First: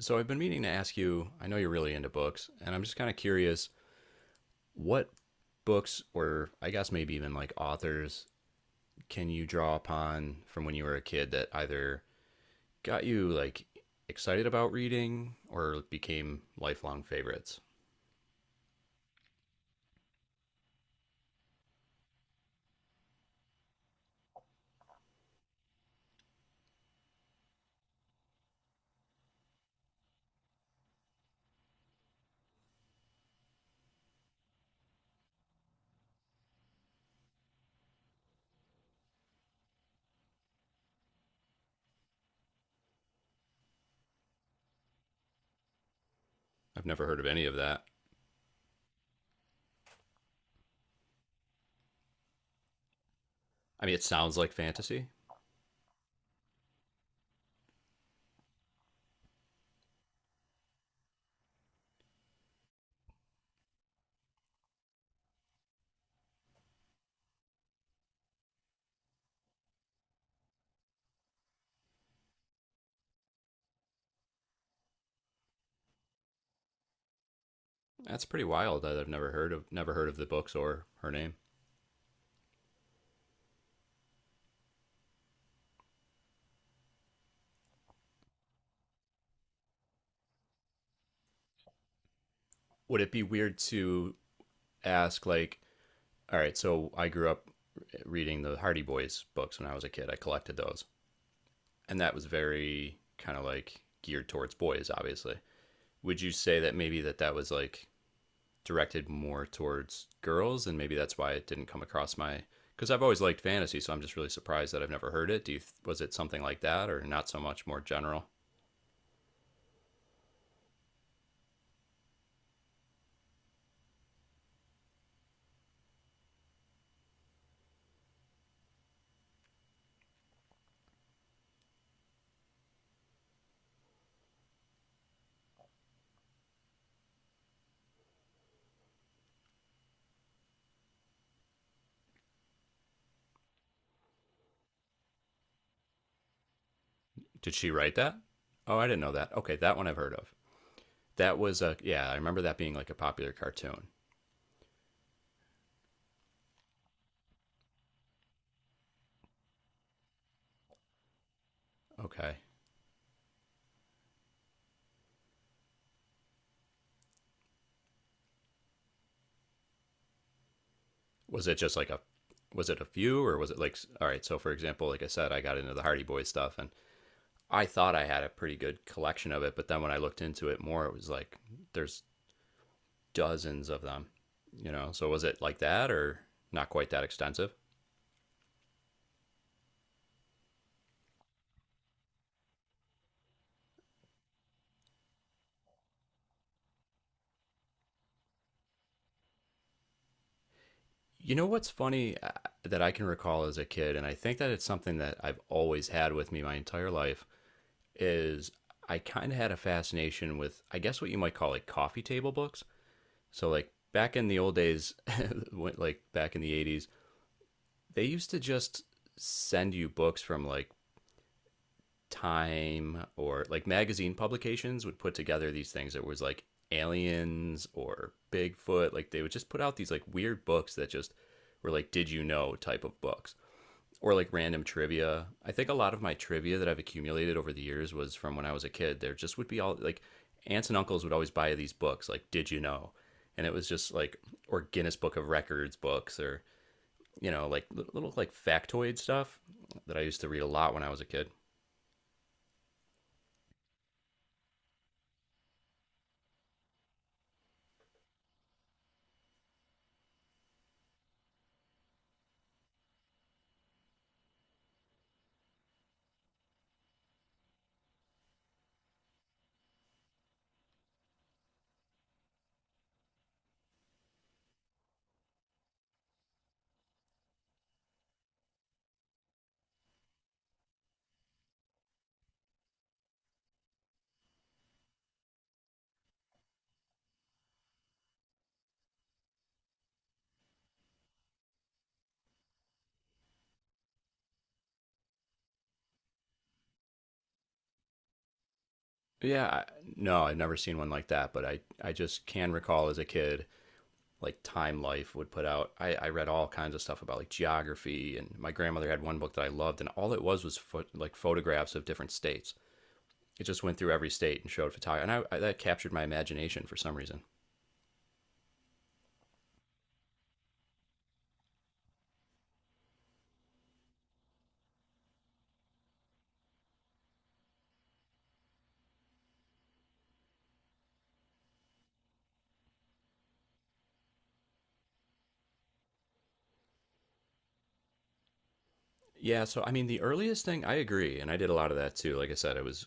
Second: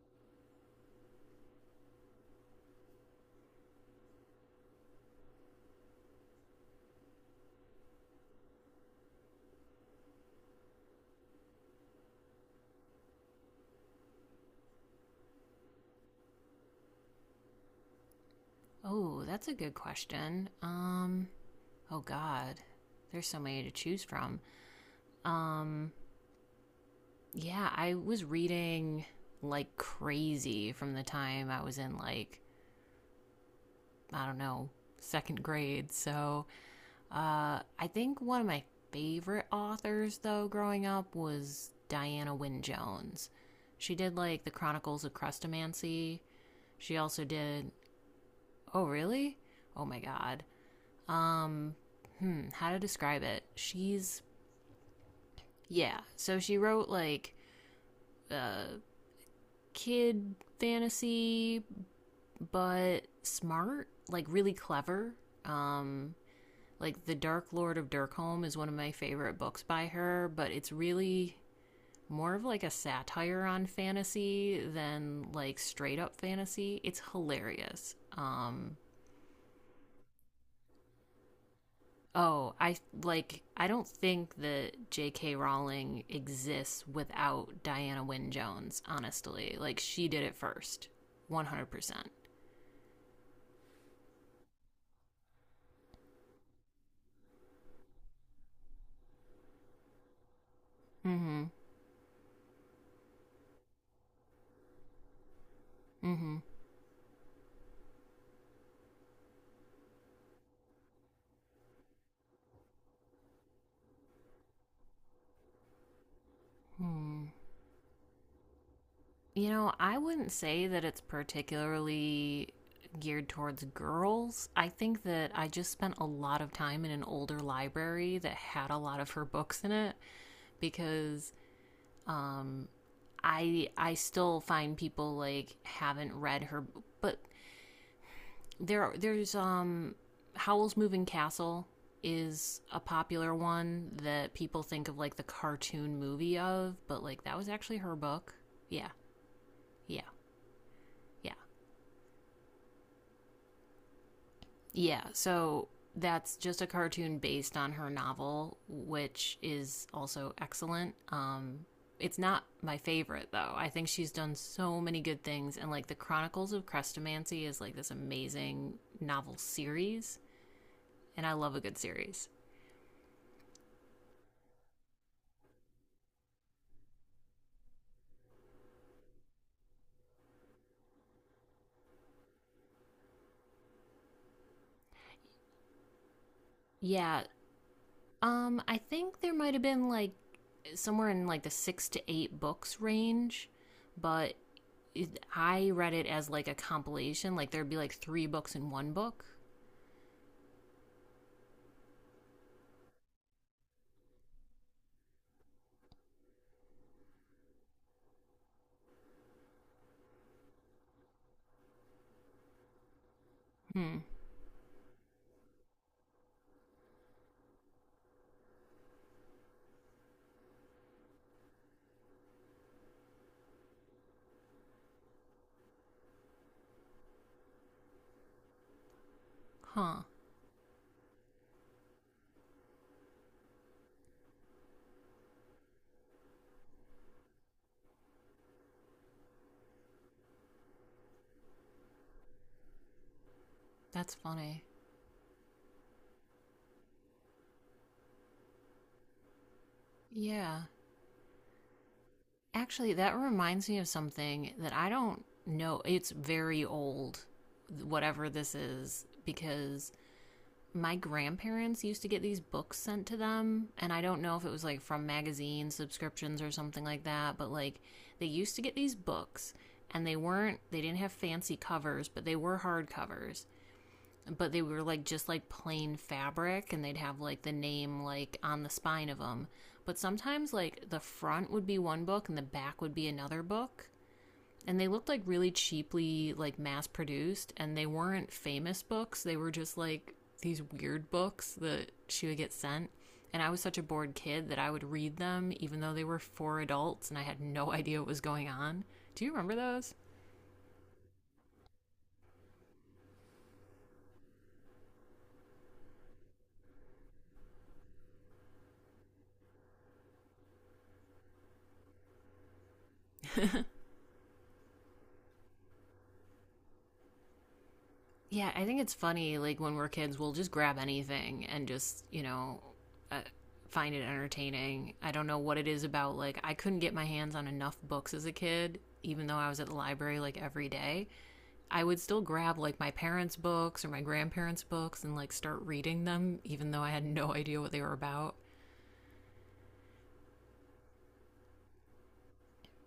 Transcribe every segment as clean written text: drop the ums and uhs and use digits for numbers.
So I've been meaning to ask you, I know you're really into books, and I'm just kind of curious what books, or I guess maybe even like authors, can you draw upon from when you were a kid that either got you like excited about reading or became lifelong favorites? Oh, that's a good question. Oh God, there's so many to choose from. Um, yeah, I was reading like crazy from the time I was in, like, I don't know, second grade. So I think one of my favorite authors though growing up was Diana Wynne Jones. She did like the Chronicles of Crustomancy. I've She never heard also of any of did. that. Oh really? Oh my God. Um, how to describe it? I mean, it She's sounds like fantasy. Yeah. So she wrote like kid fantasy, but smart, like really clever. Um, like, The Dark Lord of Dirkholm is one of my favorite books by her, but it's really more of like a satire on fantasy than like straight up fantasy. It's hilarious. That's pretty wild that I've never heard of the books or her name. Oh, I like, I don't think that J.K. Rowling exists without Diana Wynne Jones. Honestly, like she did it first, 100%. Would it be weird to ask like, all right, so I grew up reading the Hardy Boys books when I was a kid. I collected those, Mm-hmm. and that was very kind of like geared towards boys obviously. Would you Mm-hmm. say that maybe that that was like directed more towards girls, and maybe that's why it didn't come across my, because I've always liked fantasy, so I'm just really surprised that I've never heard it. Do you Was it something like that, or not Hmm. so much, more general? You know, I wouldn't say that it's particularly geared towards girls. I think that I just spent a lot of time in an older library that had a lot of her books in it, because mm, I still find people like haven't read her. But there's Howl's Moving Castle is a popular one that people think of, like, the cartoon movie of, but like that was Did she actually write her that? book. Oh, I Yeah, didn't know that. Okay, that one I've yeah, heard of. yeah, That was a Yeah, I remember that being like a popular cartoon. yeah. So that's just a cartoon based on her novel, which is also excellent. It's Okay. not my favorite though. I think she's done so many good things, and like the Chronicles of Crestomancy is like this amazing novel series, and I was love it a just good like a series. was it a few, or was it like, all right, so for example, like I said, I got into the Hardy Boys stuff, and I thought I had a pretty good collection of it, but then when I looked into it more, it was like there's dozens of them, you know? So was it like that, or not quite that Yeah, extensive? I think there might have been, like, somewhere in like the six to eight books range, but I read it as like a compilation. Like, there'd be like three books in one book. You know what's funny, that I can recall as a kid, and I think that it's something that I've always had with me my entire life, is I kind of had a fascination with, I guess, what you might call like coffee table books. So, like Hmm. back in the old days, like back in the 80s, they used to just send you books from like Time, or like magazine publications would put together these things that was like aliens or Bigfoot. Like they would just put out these like Huh. weird books that just were like did you know type of books, or like random trivia. I think a lot of my trivia that I've accumulated over the years was from when I was a kid. There just would be all like aunts and uncles would always buy these books like did you know? And it was just That's like, or funny. Guinness Book of Records books, or you know, like little like factoid stuff that I used to read a Yeah. lot when I was a kid. Actually, that reminds me of something that I don't know. It's very old, whatever this is, because my grandparents used to get these books sent to them, and I don't know if it was like from magazine subscriptions or something like that, but like they used to get these books. And they didn't have fancy covers, but they were hard covers, but they were like just like plain fabric, and they'd have like the name, like, on the spine of them. But sometimes like the front would be one book and the back would be another book, and they looked like really cheaply, like, mass produced, and they weren't famous books. They were just like these weird books that she would get sent. And I was such a bored kid that I would read them even though they were for adults and I had no idea what was going on. Do you Yeah, remember those? no, I've never seen one like that, but I just can recall as a kid, like Time Life would put out. I read all kinds of stuff about like geography, and my grandmother had one book that I loved, and all it was like photographs of different states. It just went through every state and showed photography, and that captured my imagination for some reason. Yeah, I think it's funny, like, when we're kids we'll just grab anything and just, uh, find it entertaining. I don't know what it is about, like, I couldn't get my hands on enough books as a kid, even though I was at the library like every day. I would still grab like my parents' books or my grandparents' books and like start reading them, even though I had no idea what they were about. Yeah, so I mean, the earliest thing I agree, and I did a lot of that too. Like I said, it was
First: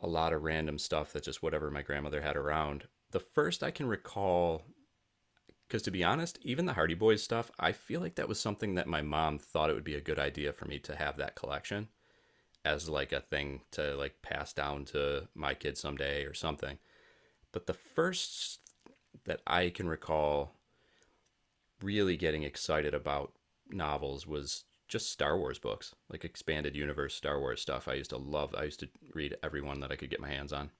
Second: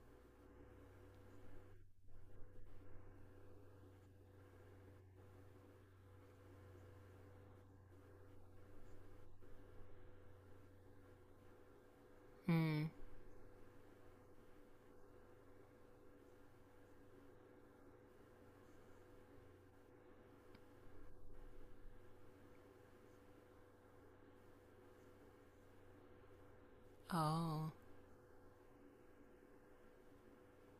a lot of random stuff that just whatever my grandmother had around. The first I can recall. Because to be honest, even the Hardy Boys stuff, I feel like that was something that my mom thought it would be a good idea for me to have that collection Hmm. as like a thing to like pass down to my kids someday or something. But the first that I can recall really getting excited about novels was just Star Wars books, like expanded universe Star Wars Oh. stuff. I used to love, I used to read every one that I could get my hands on.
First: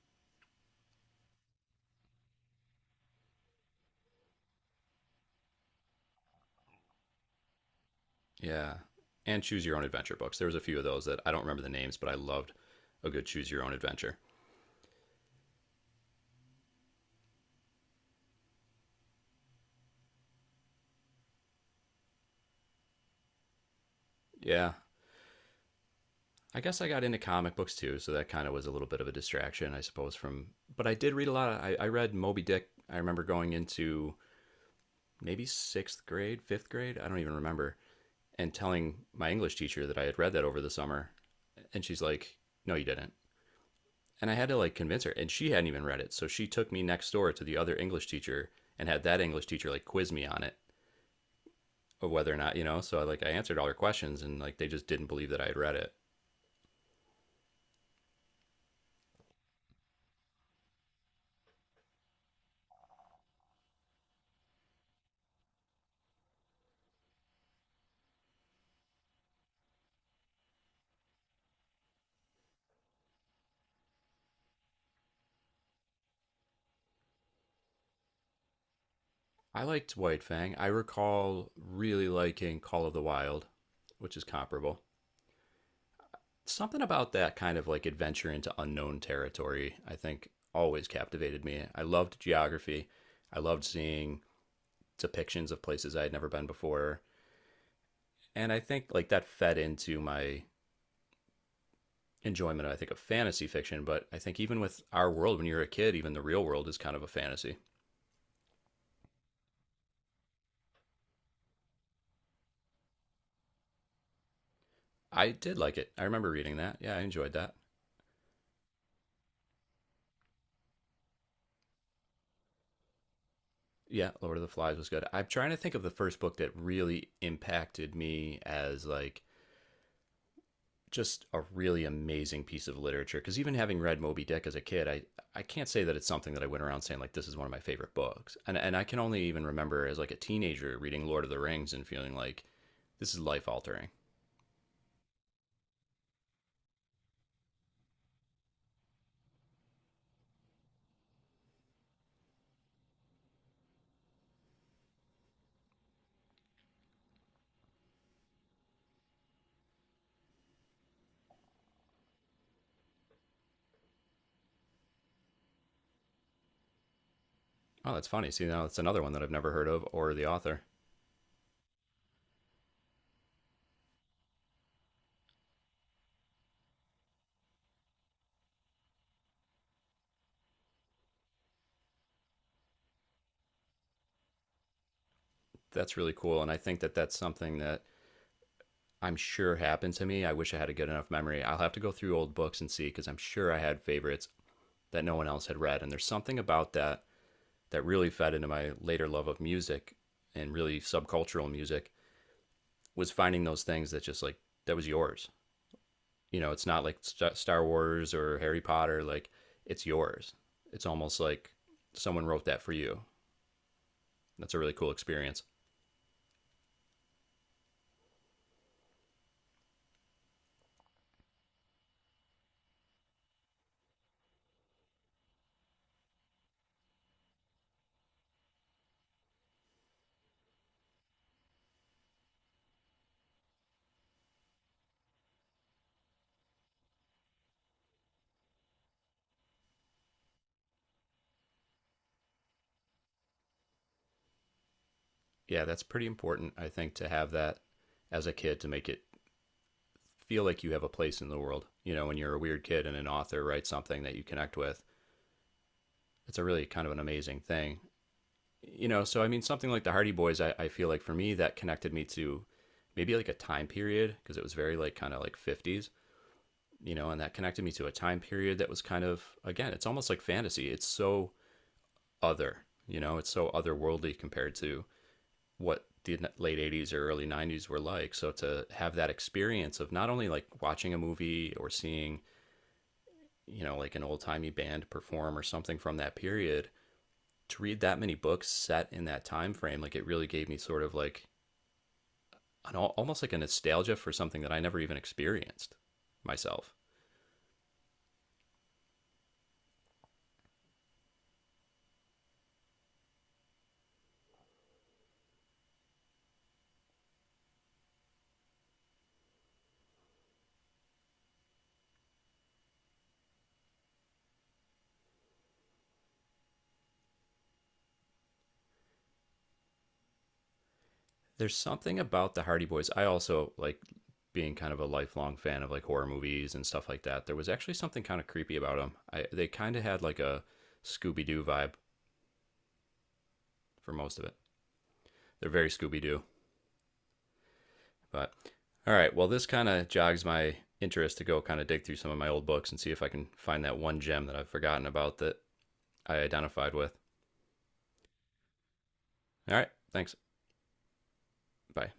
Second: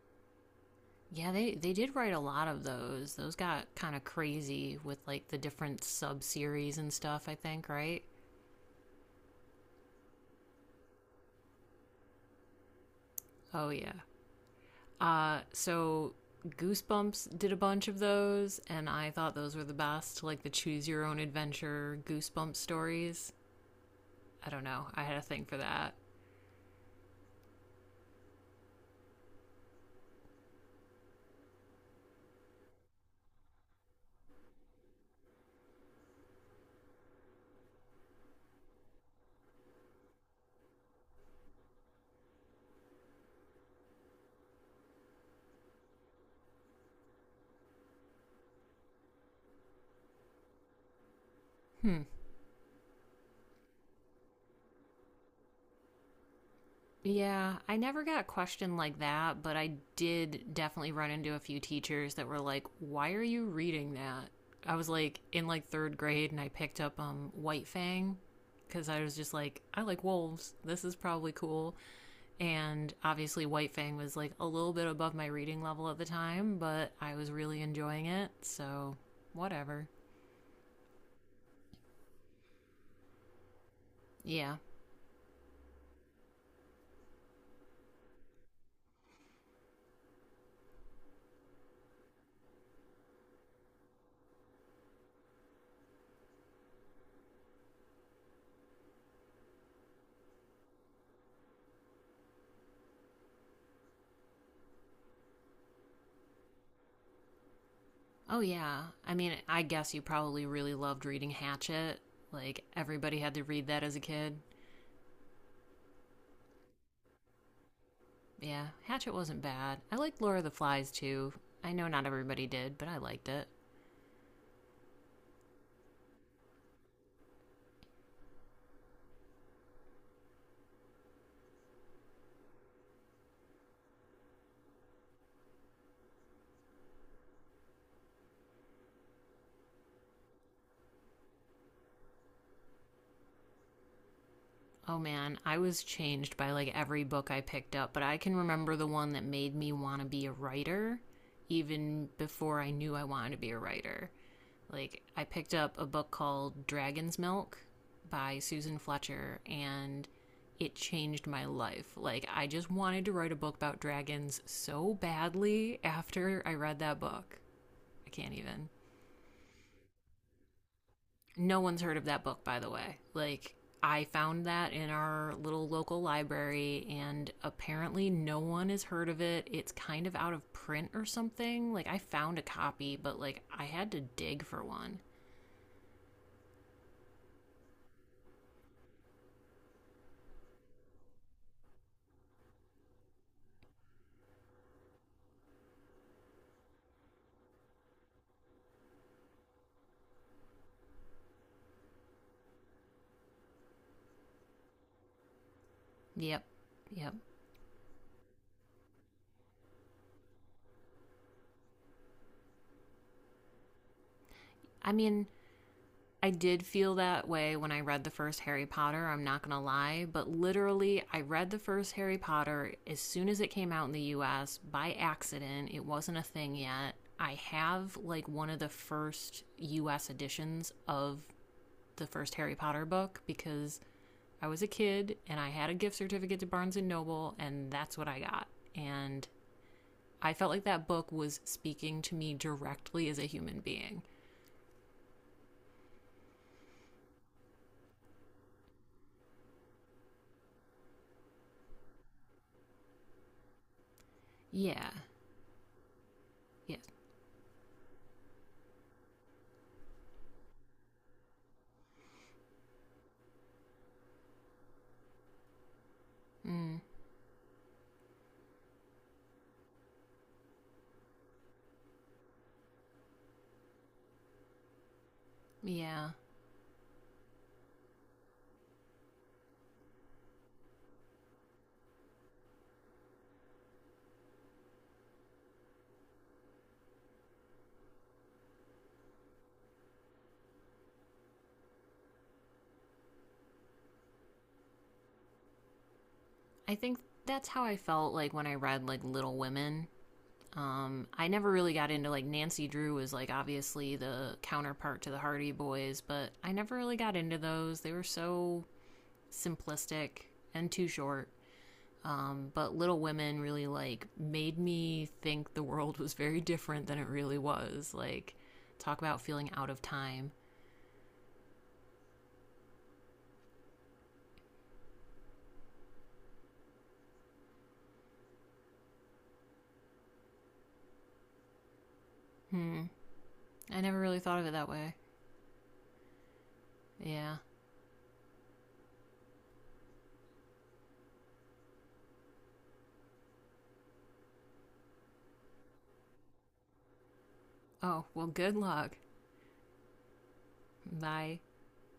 Yeah, they did write a lot of those. Those got kind of crazy with like the different sub series and stuff, I think, right? Yeah. And choose your own adventure books. There was a few of those that I don't remember the names, but I loved a good choose your Oh, own yeah. adventure. So Goosebumps did a bunch of those, and I thought those were the best, like the choose your own adventure Goosebumps stories. I don't Yeah, know. I had a thing for that. I guess I got into comic books too, so that kind of was a little bit of a distraction, I suppose. From But I did read a lot. I read Moby Dick. I remember going into maybe sixth grade, fifth grade. I don't even remember, and telling my English teacher that I had read that over the summer, and she's like, "No, you didn't." And I had to like convince her, and she hadn't even read it, so she took me next door to the other English teacher and had that English teacher like quiz me on it Hmm. of whether or not. So like I answered all her questions, and like they just didn't believe that I had read it. Yeah, I never got a question like that, but I did definitely run into a few teachers that were like, "Why are you reading that?" I was like in, like, 3rd grade, and I picked up White Fang, cuz I was just like, "I like wolves. This is probably cool." And obviously White Fang was like a little bit above my reading level at the time, but I was really enjoying it, so I whatever. liked White Fang. I recall really liking Call of the Wild, which is Yeah. comparable. Something about that kind of like adventure into unknown territory, I think, always captivated me. I loved geography. I loved seeing depictions of places I had never been before. And I think like that fed into my enjoyment, I think, of fantasy fiction. But I think even with our world, when you're a kid, even the real world is kind of a fantasy. Oh yeah. I mean, I guess you probably really loved reading Hatchet. Like, everybody had to read that as a kid. I did like it. I remember reading that. Yeah, I enjoyed that. Yeah, Hatchet wasn't bad. I liked Laura the Flies too. I know not everybody did, but I liked it. Yeah, Lord of the Flies was good. I'm trying to think of the first book that really impacted me as like just a really amazing piece of literature. Because even having read Moby Dick as a kid, I can't say that it's something that I went around saying like this is one of my favorite books. And I can only even remember as like a teenager reading Lord of the Rings and feeling like this is life altering. Oh man, I was changed by like every book I picked up, but I can remember the one that made me want to be a writer even before I knew I wanted to be a writer. Like, I picked up a book called Dragon's Milk by Susan Fletcher, and it changed my life. Like, I just wanted to write a book about dragons so badly after I read that book. Oh, that's I funny. can't See, now even. that's another one that I've never heard of, or the author. No one's heard of that book, by the way. Like, I found that in our little local library, and apparently no one has heard of it. It's kind of out of print or something. Like, I found a copy, but like, I had to dig for one. That's really cool, and I think that that's something that I'm sure happened to me. I wish I had a good enough memory. I'll have to go through old books and see because I'm sure I had favorites that no one else had read. And there's something about that that really fed into my later love of music, and really subcultural music, was finding those things that just like, that was yours. You Yep. know, it's not like Yep. Star Wars or Harry Potter. Like, it's yours. It's almost like someone wrote that for you. That's a really cool I mean, experience. I did feel that way when I read the first Harry Potter, I'm not going to lie, but literally, I read the first Harry Potter as soon as it came out in the US, by accident. It wasn't a thing yet. I have like one of the first US editions of the first Harry Potter book, because I was a kid and I had a gift certificate to Barnes & Noble, and that's what I got. And I felt like that book was speaking to me directly as a human being. Yeah, that's pretty important, I think, to have that as a kid, to make it feel like you have a place in the world. You know, when you're a weird kid and an author writes something that you connect with, Yeah. it's a really kind Yes. of an amazing thing. You know, so I mean, something like the Hardy Boys, I feel like for me, that connected me to maybe like a time period, because it was very like kind of like 50s, Mm, you know, and that connected me to a time period that was kind of, again, it's almost like fantasy. It's so other, you know, it's so otherworldly compared to what yeah. the late 80s or early 90s were like. So to have that experience of not only like watching a movie or seeing, you know, like an old timey band perform or something from that period, to read that many books set in that time frame, like it really gave me sort of like an, almost like a nostalgia for something that I never even experienced myself. I think that's how I felt like when I read like Little Women. I never really got into, like, Nancy Drew was like obviously the counterpart to the Hardy Boys, but I never really got into those. They were so simplistic and too short. But Little Women really like made me think the world was very different than it really was. Like, talk about feeling out of time. There's something about the Hardy Boys. I also like being kind of a lifelong fan of like horror movies and stuff like that. There was actually something kind of creepy about them. They kind of had like a Scooby Doo vibe Hmm. I for never most really of it. thought of it that way. They're very Scooby Doo. Yeah. But all right, well, this kind of jogs my interest to go kind of dig through some of my old books and see if I can find that one gem that I've forgotten about that I identified with. Oh well. Good luck. All right, thanks. Bye. Bye.